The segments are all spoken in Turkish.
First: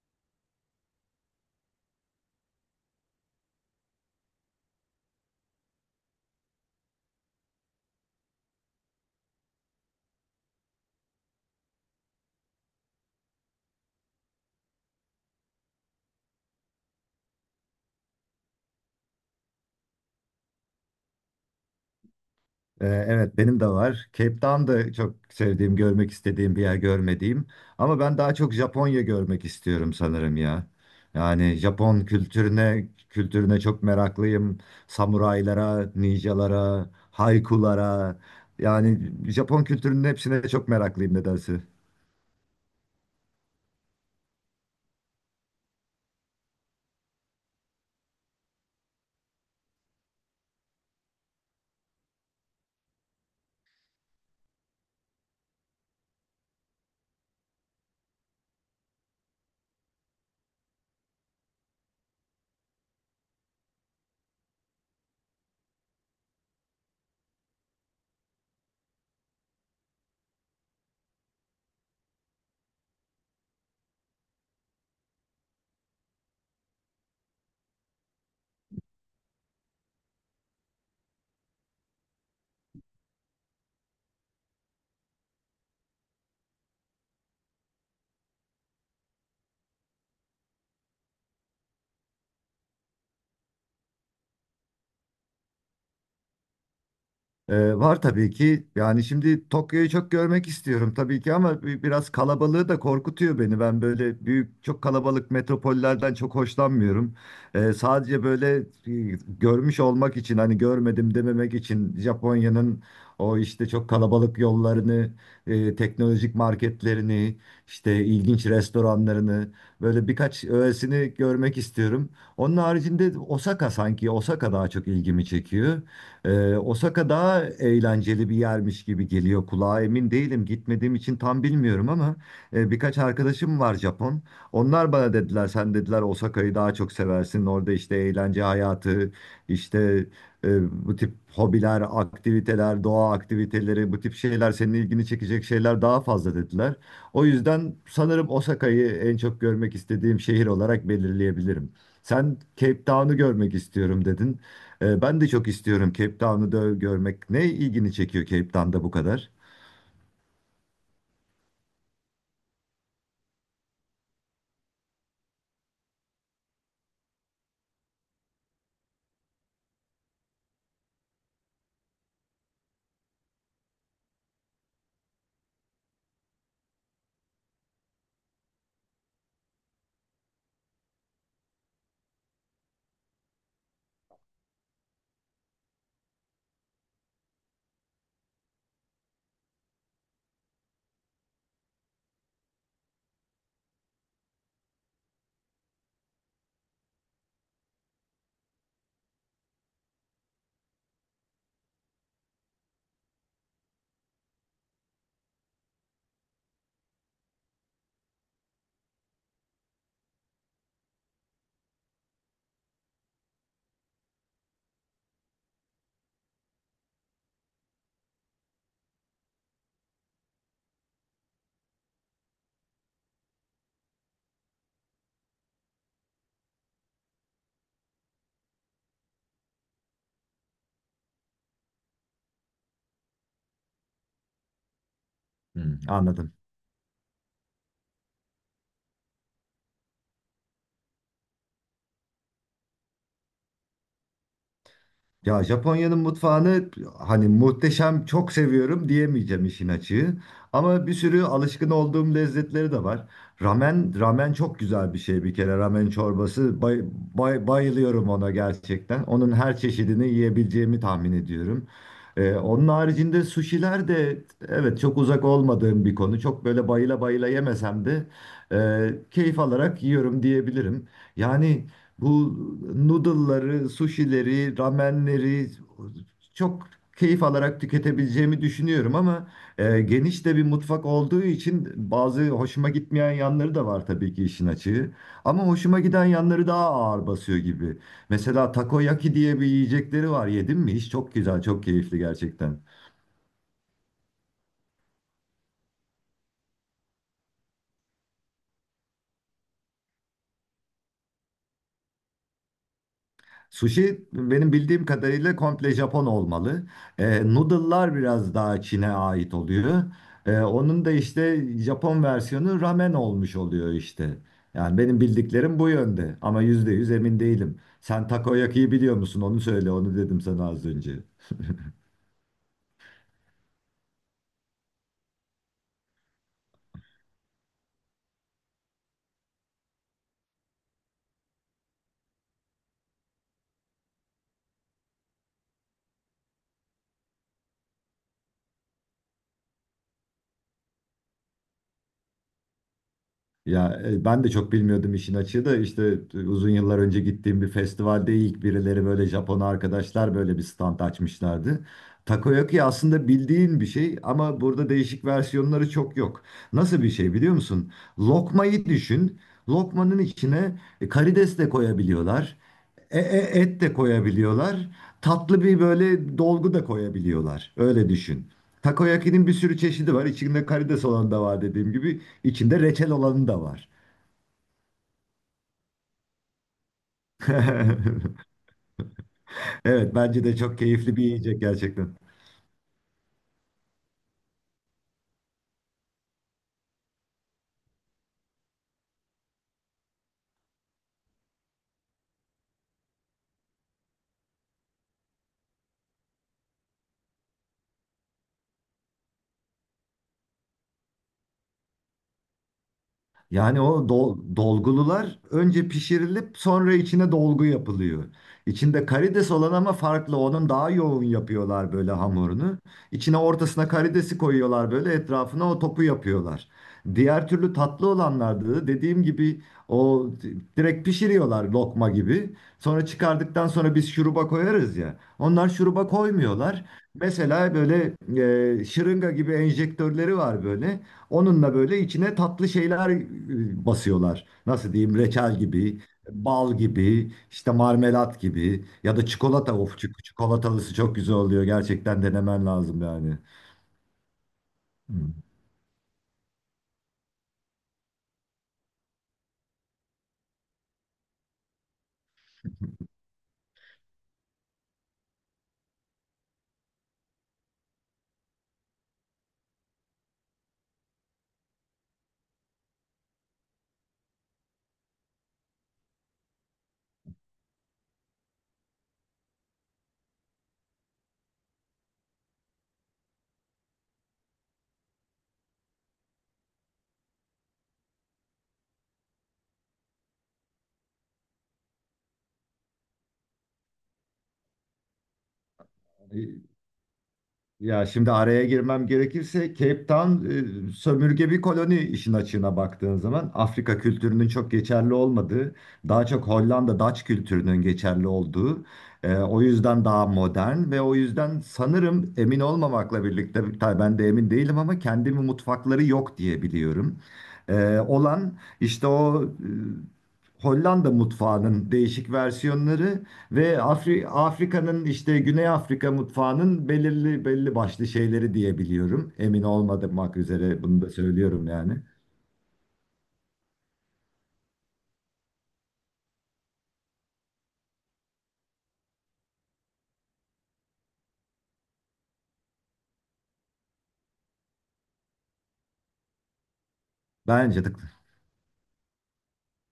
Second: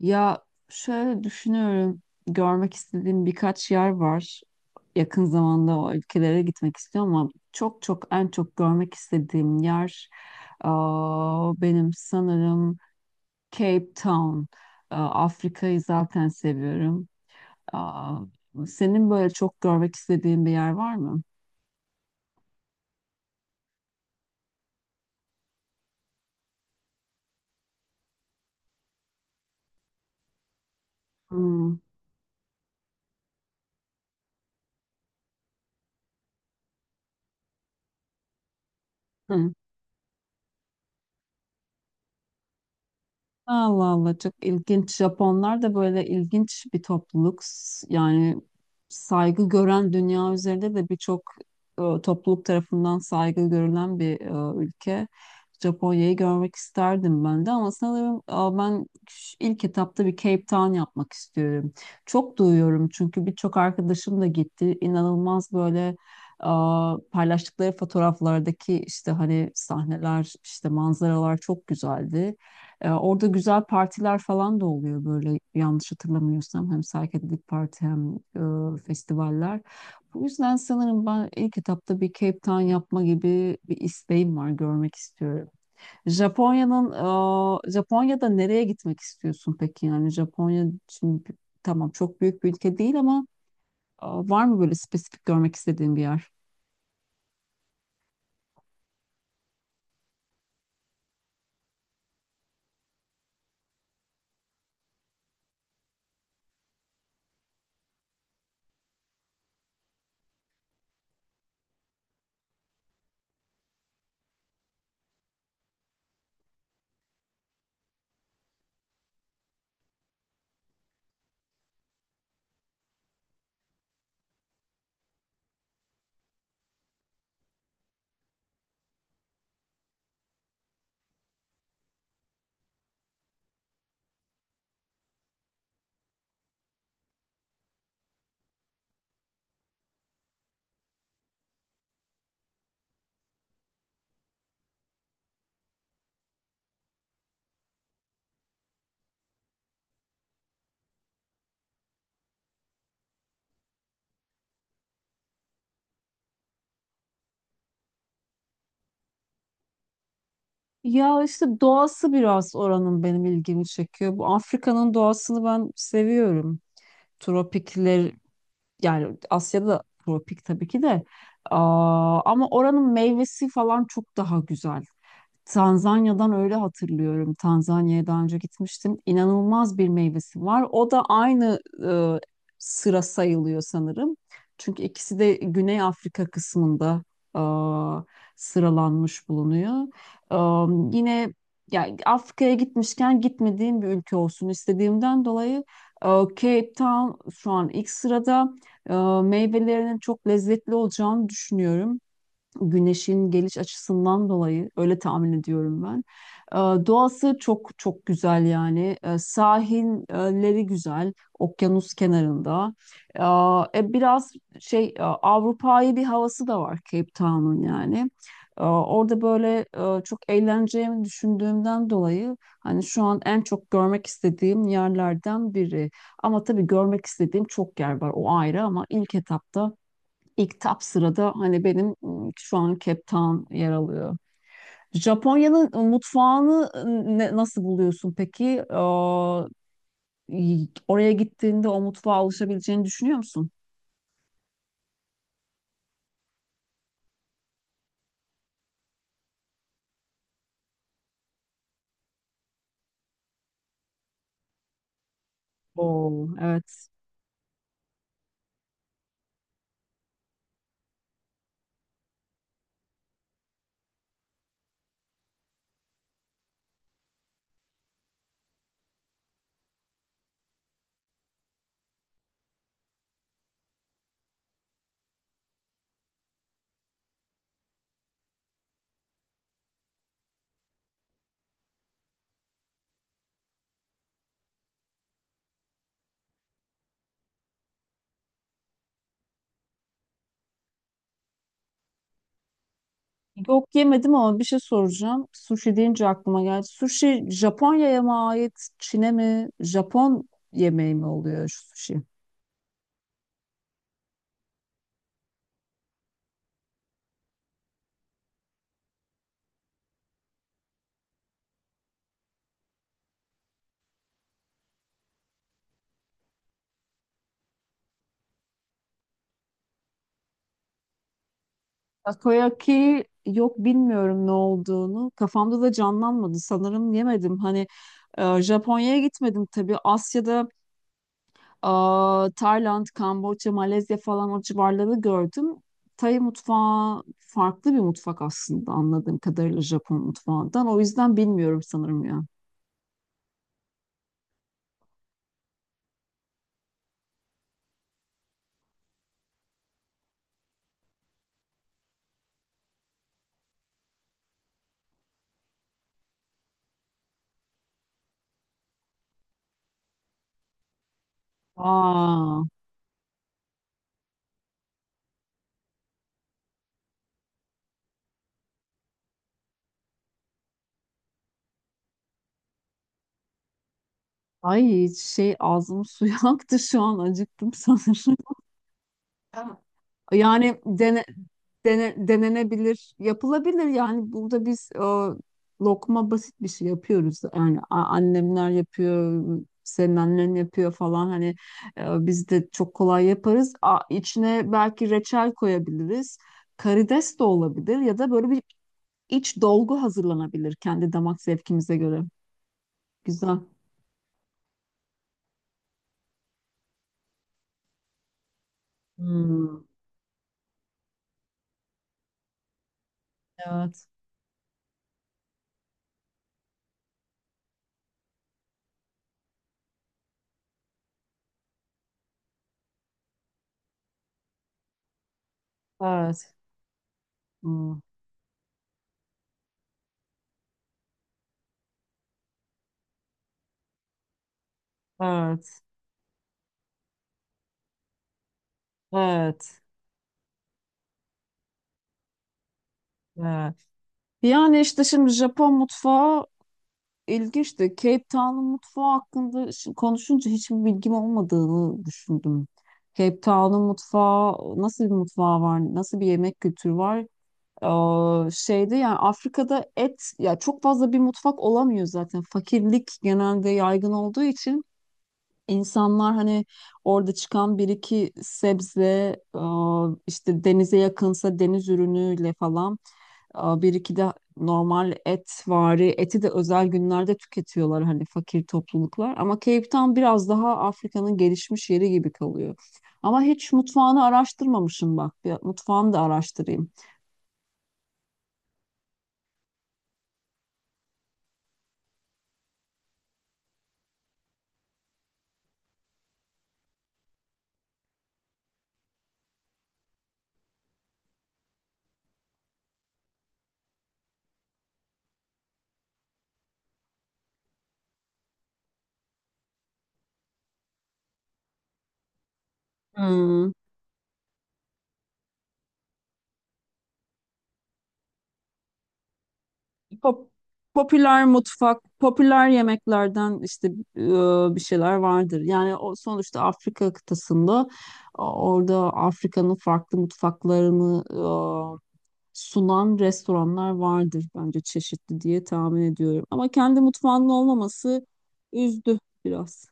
Ya, şöyle düşünüyorum. Görmek istediğim birkaç yer var. Yakın zamanda o ülkelere gitmek istiyorum ama çok çok en çok görmek istediğim yer benim sanırım Cape Town. Afrika'yı zaten seviyorum. Aa, Senin böyle çok görmek istediğin bir yer var mı? Evet benim de var. Cape Town da çok sevdiğim, görmek istediğim bir yer görmediğim. Ama ben daha çok Japonya görmek istiyorum sanırım ya. Yani Hmm. Japon kültürüne çok meraklıyım. Samuraylara, ninjalara, haikulara. Yani Japon kültürünün hepsine çok meraklıyım nedense. Allah Allah, çok ilginç. Japonlar da böyle ilginç bir topluluk. Yani saygı gören, dünya üzerinde de birçok topluluk tarafından saygı görülen bir ülke. Japonya'yı görmek isterdim ben de ama sanırım ilk etapta bir Cape Town yapmak istiyorum. Çok duyuyorum çünkü birçok arkadaşım da gitti. İnanılmaz böyle e, paylaştıkları fotoğraflardaki işte hani sahneler, işte manzaralar çok güzeldi. Orada güzel partiler falan da oluyor böyle, yanlış hatırlamıyorsam. Hem psychedelic parti hem festivaller. Bu yüzden sanırım ben ilk etapta bir Cape Town yapma gibi bir isteğim var. Görmek istiyorum. Japonya'nın Japonya'da nereye gitmek istiyorsun peki? Yani Japonya şimdi tamam, çok büyük bir ülke değil ama var mı böyle spesifik görmek istediğin bir yer? Var tabii ki. Yani şimdi Tokyo'yu çok görmek istiyorum tabii ki ama biraz kalabalığı da korkutuyor beni. Ben böyle büyük, çok kalabalık metropollerden çok hoşlanmıyorum. Sadece böyle görmüş olmak için hani görmedim dememek için Japonya'nın o işte çok kalabalık yollarını, teknolojik marketlerini, işte ilginç restoranlarını böyle birkaç öğesini görmek istiyorum. Onun haricinde Osaka sanki Osaka daha çok ilgimi çekiyor. Osaka daha eğlenceli bir yermiş gibi geliyor kulağa. Emin değilim. Gitmediğim için tam bilmiyorum ama birkaç arkadaşım var Japon. Onlar bana dediler, sen dediler Osaka'yı daha çok seversin. Orada işte eğlence hayatı, işte bu tip hobiler, aktiviteler, doğa aktiviteleri, bu tip şeyler senin ilgini çekecek şeyler daha fazla dediler. O yüzden sanırım Osaka'yı en çok görmek istediğim şehir olarak belirleyebilirim. Sen Cape Town'u görmek istiyorum dedin. Ben de çok istiyorum Cape Town'u da görmek. Ne ilgini çekiyor Cape Town'da bu kadar? Ya işte doğası biraz oranın benim ilgimi çekiyor. Bu Afrika'nın doğasını ben seviyorum. Tropikler, yani Asya'da tropik tabii ki de. Ama oranın meyvesi falan çok daha güzel. Tanzanya'dan öyle hatırlıyorum. Tanzanya'ya daha önce gitmiştim. İnanılmaz bir meyvesi var. O da aynı e, sıra sayılıyor sanırım. Çünkü ikisi de Güney Afrika kısmında e, sıralanmış bulunuyor. E, Yine, yani Afrika'ya gitmişken gitmediğim bir ülke olsun istediğimden dolayı Cape Town şu an ilk sırada. E, Meyvelerinin çok lezzetli olacağını düşünüyorum, güneşin geliş açısından dolayı öyle tahmin ediyorum ben. Ee, Doğası çok çok güzel yani. Sahilleri güzel, okyanus kenarında. Biraz Avrupa'yı bir havası da var Cape Town'un yani. Orada böyle çok eğleneceğimi düşündüğümden dolayı hani şu an en çok görmek istediğim yerlerden biri. Ama tabii görmek istediğim çok yer var, o ayrı, ama ilk etapta, İlk sırada hani benim şu an Cape Town yer alıyor. Japonya'nın Hmm, anladım. mutfağını nasıl buluyorsun peki? Oraya gittiğinde o mutfağa alışabileceğini düşünüyor musun? Ya Japonya'nın mutfağını hani muhteşem çok seviyorum diyemeyeceğim işin açığı. Ama bir sürü alışkın olduğum lezzetleri de var. Ramen çok güzel bir şey bir kere. Ramen Oo, çorbası evet. Bayılıyorum ona gerçekten. Onun her çeşidini yiyebileceğimi tahmin ediyorum. Onun haricinde suşiler de evet çok uzak olmadığım bir konu. Çok böyle bayıla bayıla yemesem de keyif alarak yiyorum diyebilirim. Yani bu noodle'ları, sushi'leri, ramenleri çok keyif alarak tüketebileceğimi düşünüyorum ama geniş de bir mutfak olduğu için bazı hoşuma gitmeyen yanları da var tabii ki işin açığı. Ama hoşuma giden yanları daha ağır basıyor gibi. Mesela takoyaki diye bir yiyecekleri var. Yedim mi? Hiç çok güzel, çok keyifli gerçekten. Yok, yemedim ama bir şey soracağım. Sushi deyince aklıma geldi. Sushi Japonya'ya mı ait, Çin'e mi? Japon yemeği mi oluyor şu sushi? Sushi benim bildiğim kadarıyla komple Japon olmalı. E, noodle'lar biraz daha Çin'e ait oluyor. E, onun da işte Japon versiyonu ramen olmuş oluyor işte. Yani benim bildiklerim bu yönde ama %100 emin değilim. Sen takoyaki'yi biliyor musun? Onu söyle, onu dedim sana az önce. Takoyaki, yok bilmiyorum ne olduğunu. Kafamda da canlanmadı. Sanırım yemedim. Hani Japonya'ya gitmedim tabii. Asya'da e, Tayland, Kamboçya, Malezya falan o civarları gördüm. Tay mutfağı farklı bir mutfak aslında anladığım kadarıyla Japon mutfağından. O yüzden bilmiyorum sanırım ya. Ya ben de çok bilmiyordum işin açığı da işte uzun yıllar önce gittiğim bir festivalde ilk birileri böyle Japon arkadaşlar böyle bir stand açmışlardı. Takoyaki aslında bildiğin bir şey ama burada değişik versiyonları çok yok. Nasıl bir şey biliyor musun? Lokmayı düşün. Lokmanın içine karides de koyabiliyorlar. Aa, Et de koyabiliyorlar. Tatlı bir böyle dolgu da koyabiliyorlar. Öyle düşün. Takoyaki'nin bir sürü çeşidi var. İçinde karides olan da var dediğim gibi. İçinde reçel olanı da var. Ay şey, ağzım suyu aktı, şu an acıktım sanırım. Evet bence de çok Yani keyifli bir yiyecek gerçekten. Denenebilir, yapılabilir. Yani burada biz lokma basit bir şey yapıyoruz. Yani annemler yapıyor, senin annen yapıyor falan. Hani biz de çok kolay yaparız. A, içine belki reçel koyabiliriz. Karides de olabilir ya da böyle bir iç dolgu hazırlanabilir kendi damak zevkimize göre. Güzel. Yani o dolgulular önce pişirilip sonra içine dolgu yapılıyor. İçinde karides olan Hmm. ama farklı. Onun daha yoğun yapıyorlar böyle hamurunu. İçine ortasına Evet. karidesi koyuyorlar böyle etrafına o topu yapıyorlar. Diğer türlü tatlı olanlarda da dediğim gibi o direkt pişiriyorlar lokma gibi. Sonra çıkardıktan sonra biz şuruba koyarız ya. Onlar şuruba Evet. koymuyorlar. Mesela Hmm. böyle şırınga gibi enjektörleri var böyle. Onunla böyle içine tatlı şeyler basıyorlar. Nasıl diyeyim? Reçel Evet, gibi, bal gibi, işte marmelat gibi ya da çikolata. evet, Of, çikolatalısı çok güzel oluyor. Gerçekten denemen lazım yani. evet. Yani işte şimdi Hmm. Japon mutfağı İlginçti. Cape Town'un mutfağı hakkında konuşunca hiçbir bilgim olmadığını düşündüm. Cape Town'un mutfağı, nasıl bir mutfağı var? Nasıl bir yemek kültürü var? Şeyde, yani Afrika'da et, ya çok fazla bir mutfak olamıyor zaten. Fakirlik genelde yaygın olduğu için insanlar hani orada çıkan bir iki sebze, e, işte denize yakınsa deniz ürünüyle falan. Bir iki de normal et vari eti de özel günlerde tüketiyorlar hani fakir topluluklar. Ama Cape Town biraz daha Afrika'nın gelişmiş yeri gibi kalıyor. Ama hiç mutfağını araştırmamışım bak. Bir mutfağını da araştırayım. Ya şimdi araya girmem gerekirse Cape Town sömürge bir koloni işin açığına baktığın zaman Afrika kültürünün çok geçerli olmadığı, daha çok Hollanda Dutch kültürünün geçerli olduğu, o yüzden daha modern ve o yüzden sanırım emin olmamakla birlikte tabii ben de emin değilim ama kendimi mutfakları yok diye biliyorum. E, olan işte o Hollanda mutfağının değişik versiyonları Hmm. ve Afrika'nın işte Güney Afrika mutfağının belirli belli başlı şeyleri diyebiliyorum. Emin olmamak pop- üzere bunu da Popüler söylüyorum yani. mutfak, popüler yemeklerden işte bir şeyler vardır. Yani o sonuçta Afrika kıtasında, o- orada Afrika'nın farklı mutfaklarını sunan restoranlar vardır bence çeşitli, diye tahmin ediyorum. Ama kendi mutfağının Bence de. olmaması üzdü biraz.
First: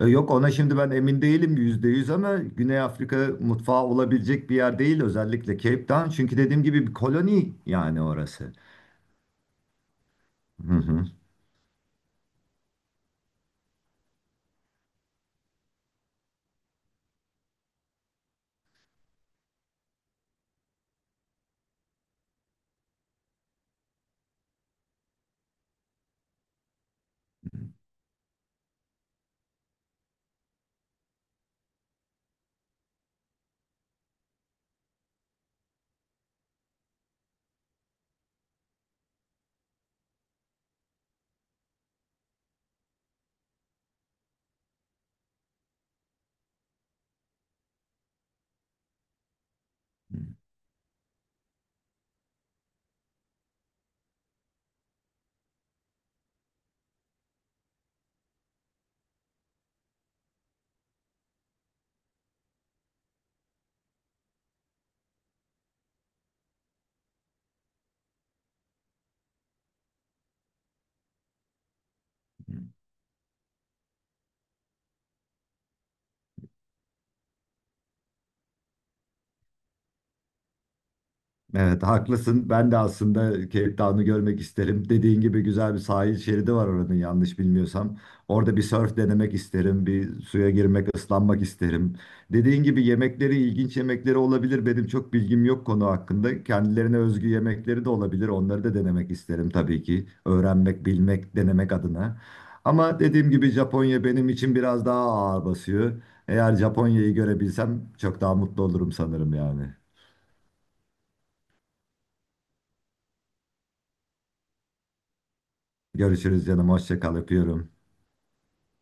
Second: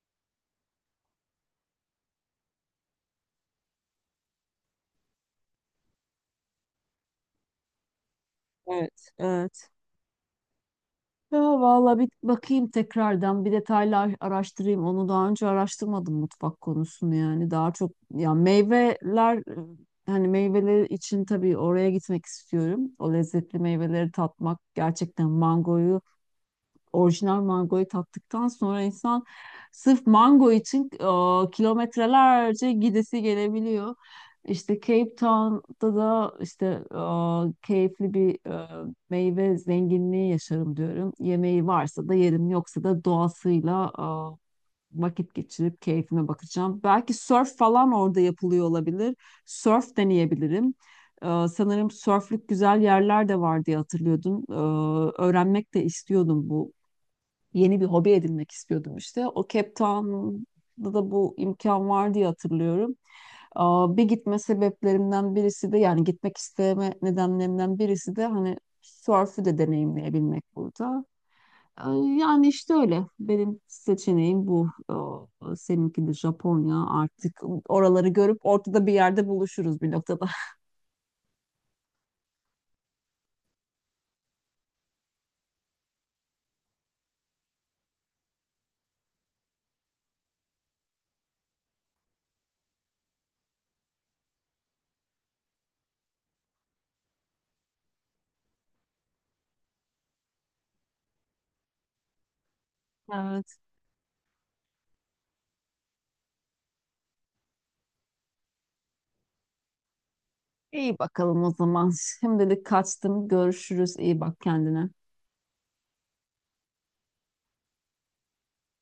E, yok ona şimdi ben emin değilim %100 ama Güney Afrika mutfağı olabilecek bir yer değil özellikle Cape Town. Çünkü dediğim gibi bir koloni yani orası. Evet, evet. Hı hı. Ya valla bir bakayım tekrardan, bir detaylı araştırayım. Onu daha önce araştırmadım, mutfak konusunu yani. Daha çok ya meyveler, hani meyveler için tabii oraya gitmek istiyorum. O lezzetli meyveleri tatmak, gerçekten mangoyu, orijinal mangoyu tattıktan sonra insan sırf mango için kilometrelerce gidesi gelebiliyor. İşte Cape Town'da da işte e, keyifli bir meyve zenginliği yaşarım diyorum. Yemeği varsa da yerim, yoksa da doğasıyla vakit geçirip keyfime bakacağım. Belki surf falan orada yapılıyor olabilir. Surf deneyebilirim. Sanırım sörflük güzel yerler de var diye hatırlıyordum. Öğrenmek de istiyordum bu, yeni bir hobi edinmek istiyordum işte. O Cape Town'da da bu imkan var diye hatırlıyorum. Bir gitme sebeplerimden birisi de, yani gitmek isteme nedenlerimden birisi de hani sörfü de deneyimleyebilmek burada. Ee, Yani işte öyle. Benim seçeneğim bu. Seninki de Japonya. Artık oraları görüp ortada bir yerde buluşuruz bir noktada. Evet haklısın. Ben de aslında Cape Town'u görmek isterim. Dediğin gibi güzel bir sahil şeridi var oranın yanlış bilmiyorsam. Orada bir surf denemek isterim. Bir suya girmek, ıslanmak isterim. Dediğin gibi yemekleri ilginç yemekleri olabilir. Benim çok bilgim yok konu hakkında. Kendilerine özgü yemekleri de olabilir. Onları da denemek isterim tabii ki. Öğrenmek, bilmek, denemek adına. Ama dediğim gibi Evet. Japonya benim için biraz daha ağır basıyor. Eğer Japonya'yı görebilsem çok daha mutlu olurum sanırım yani. İyi bakalım o zaman. Şimdilik kaçtım. Görüşürüz. İyi bak kendine. Görüşürüz canım. Hoşça kal. Öpüyorum.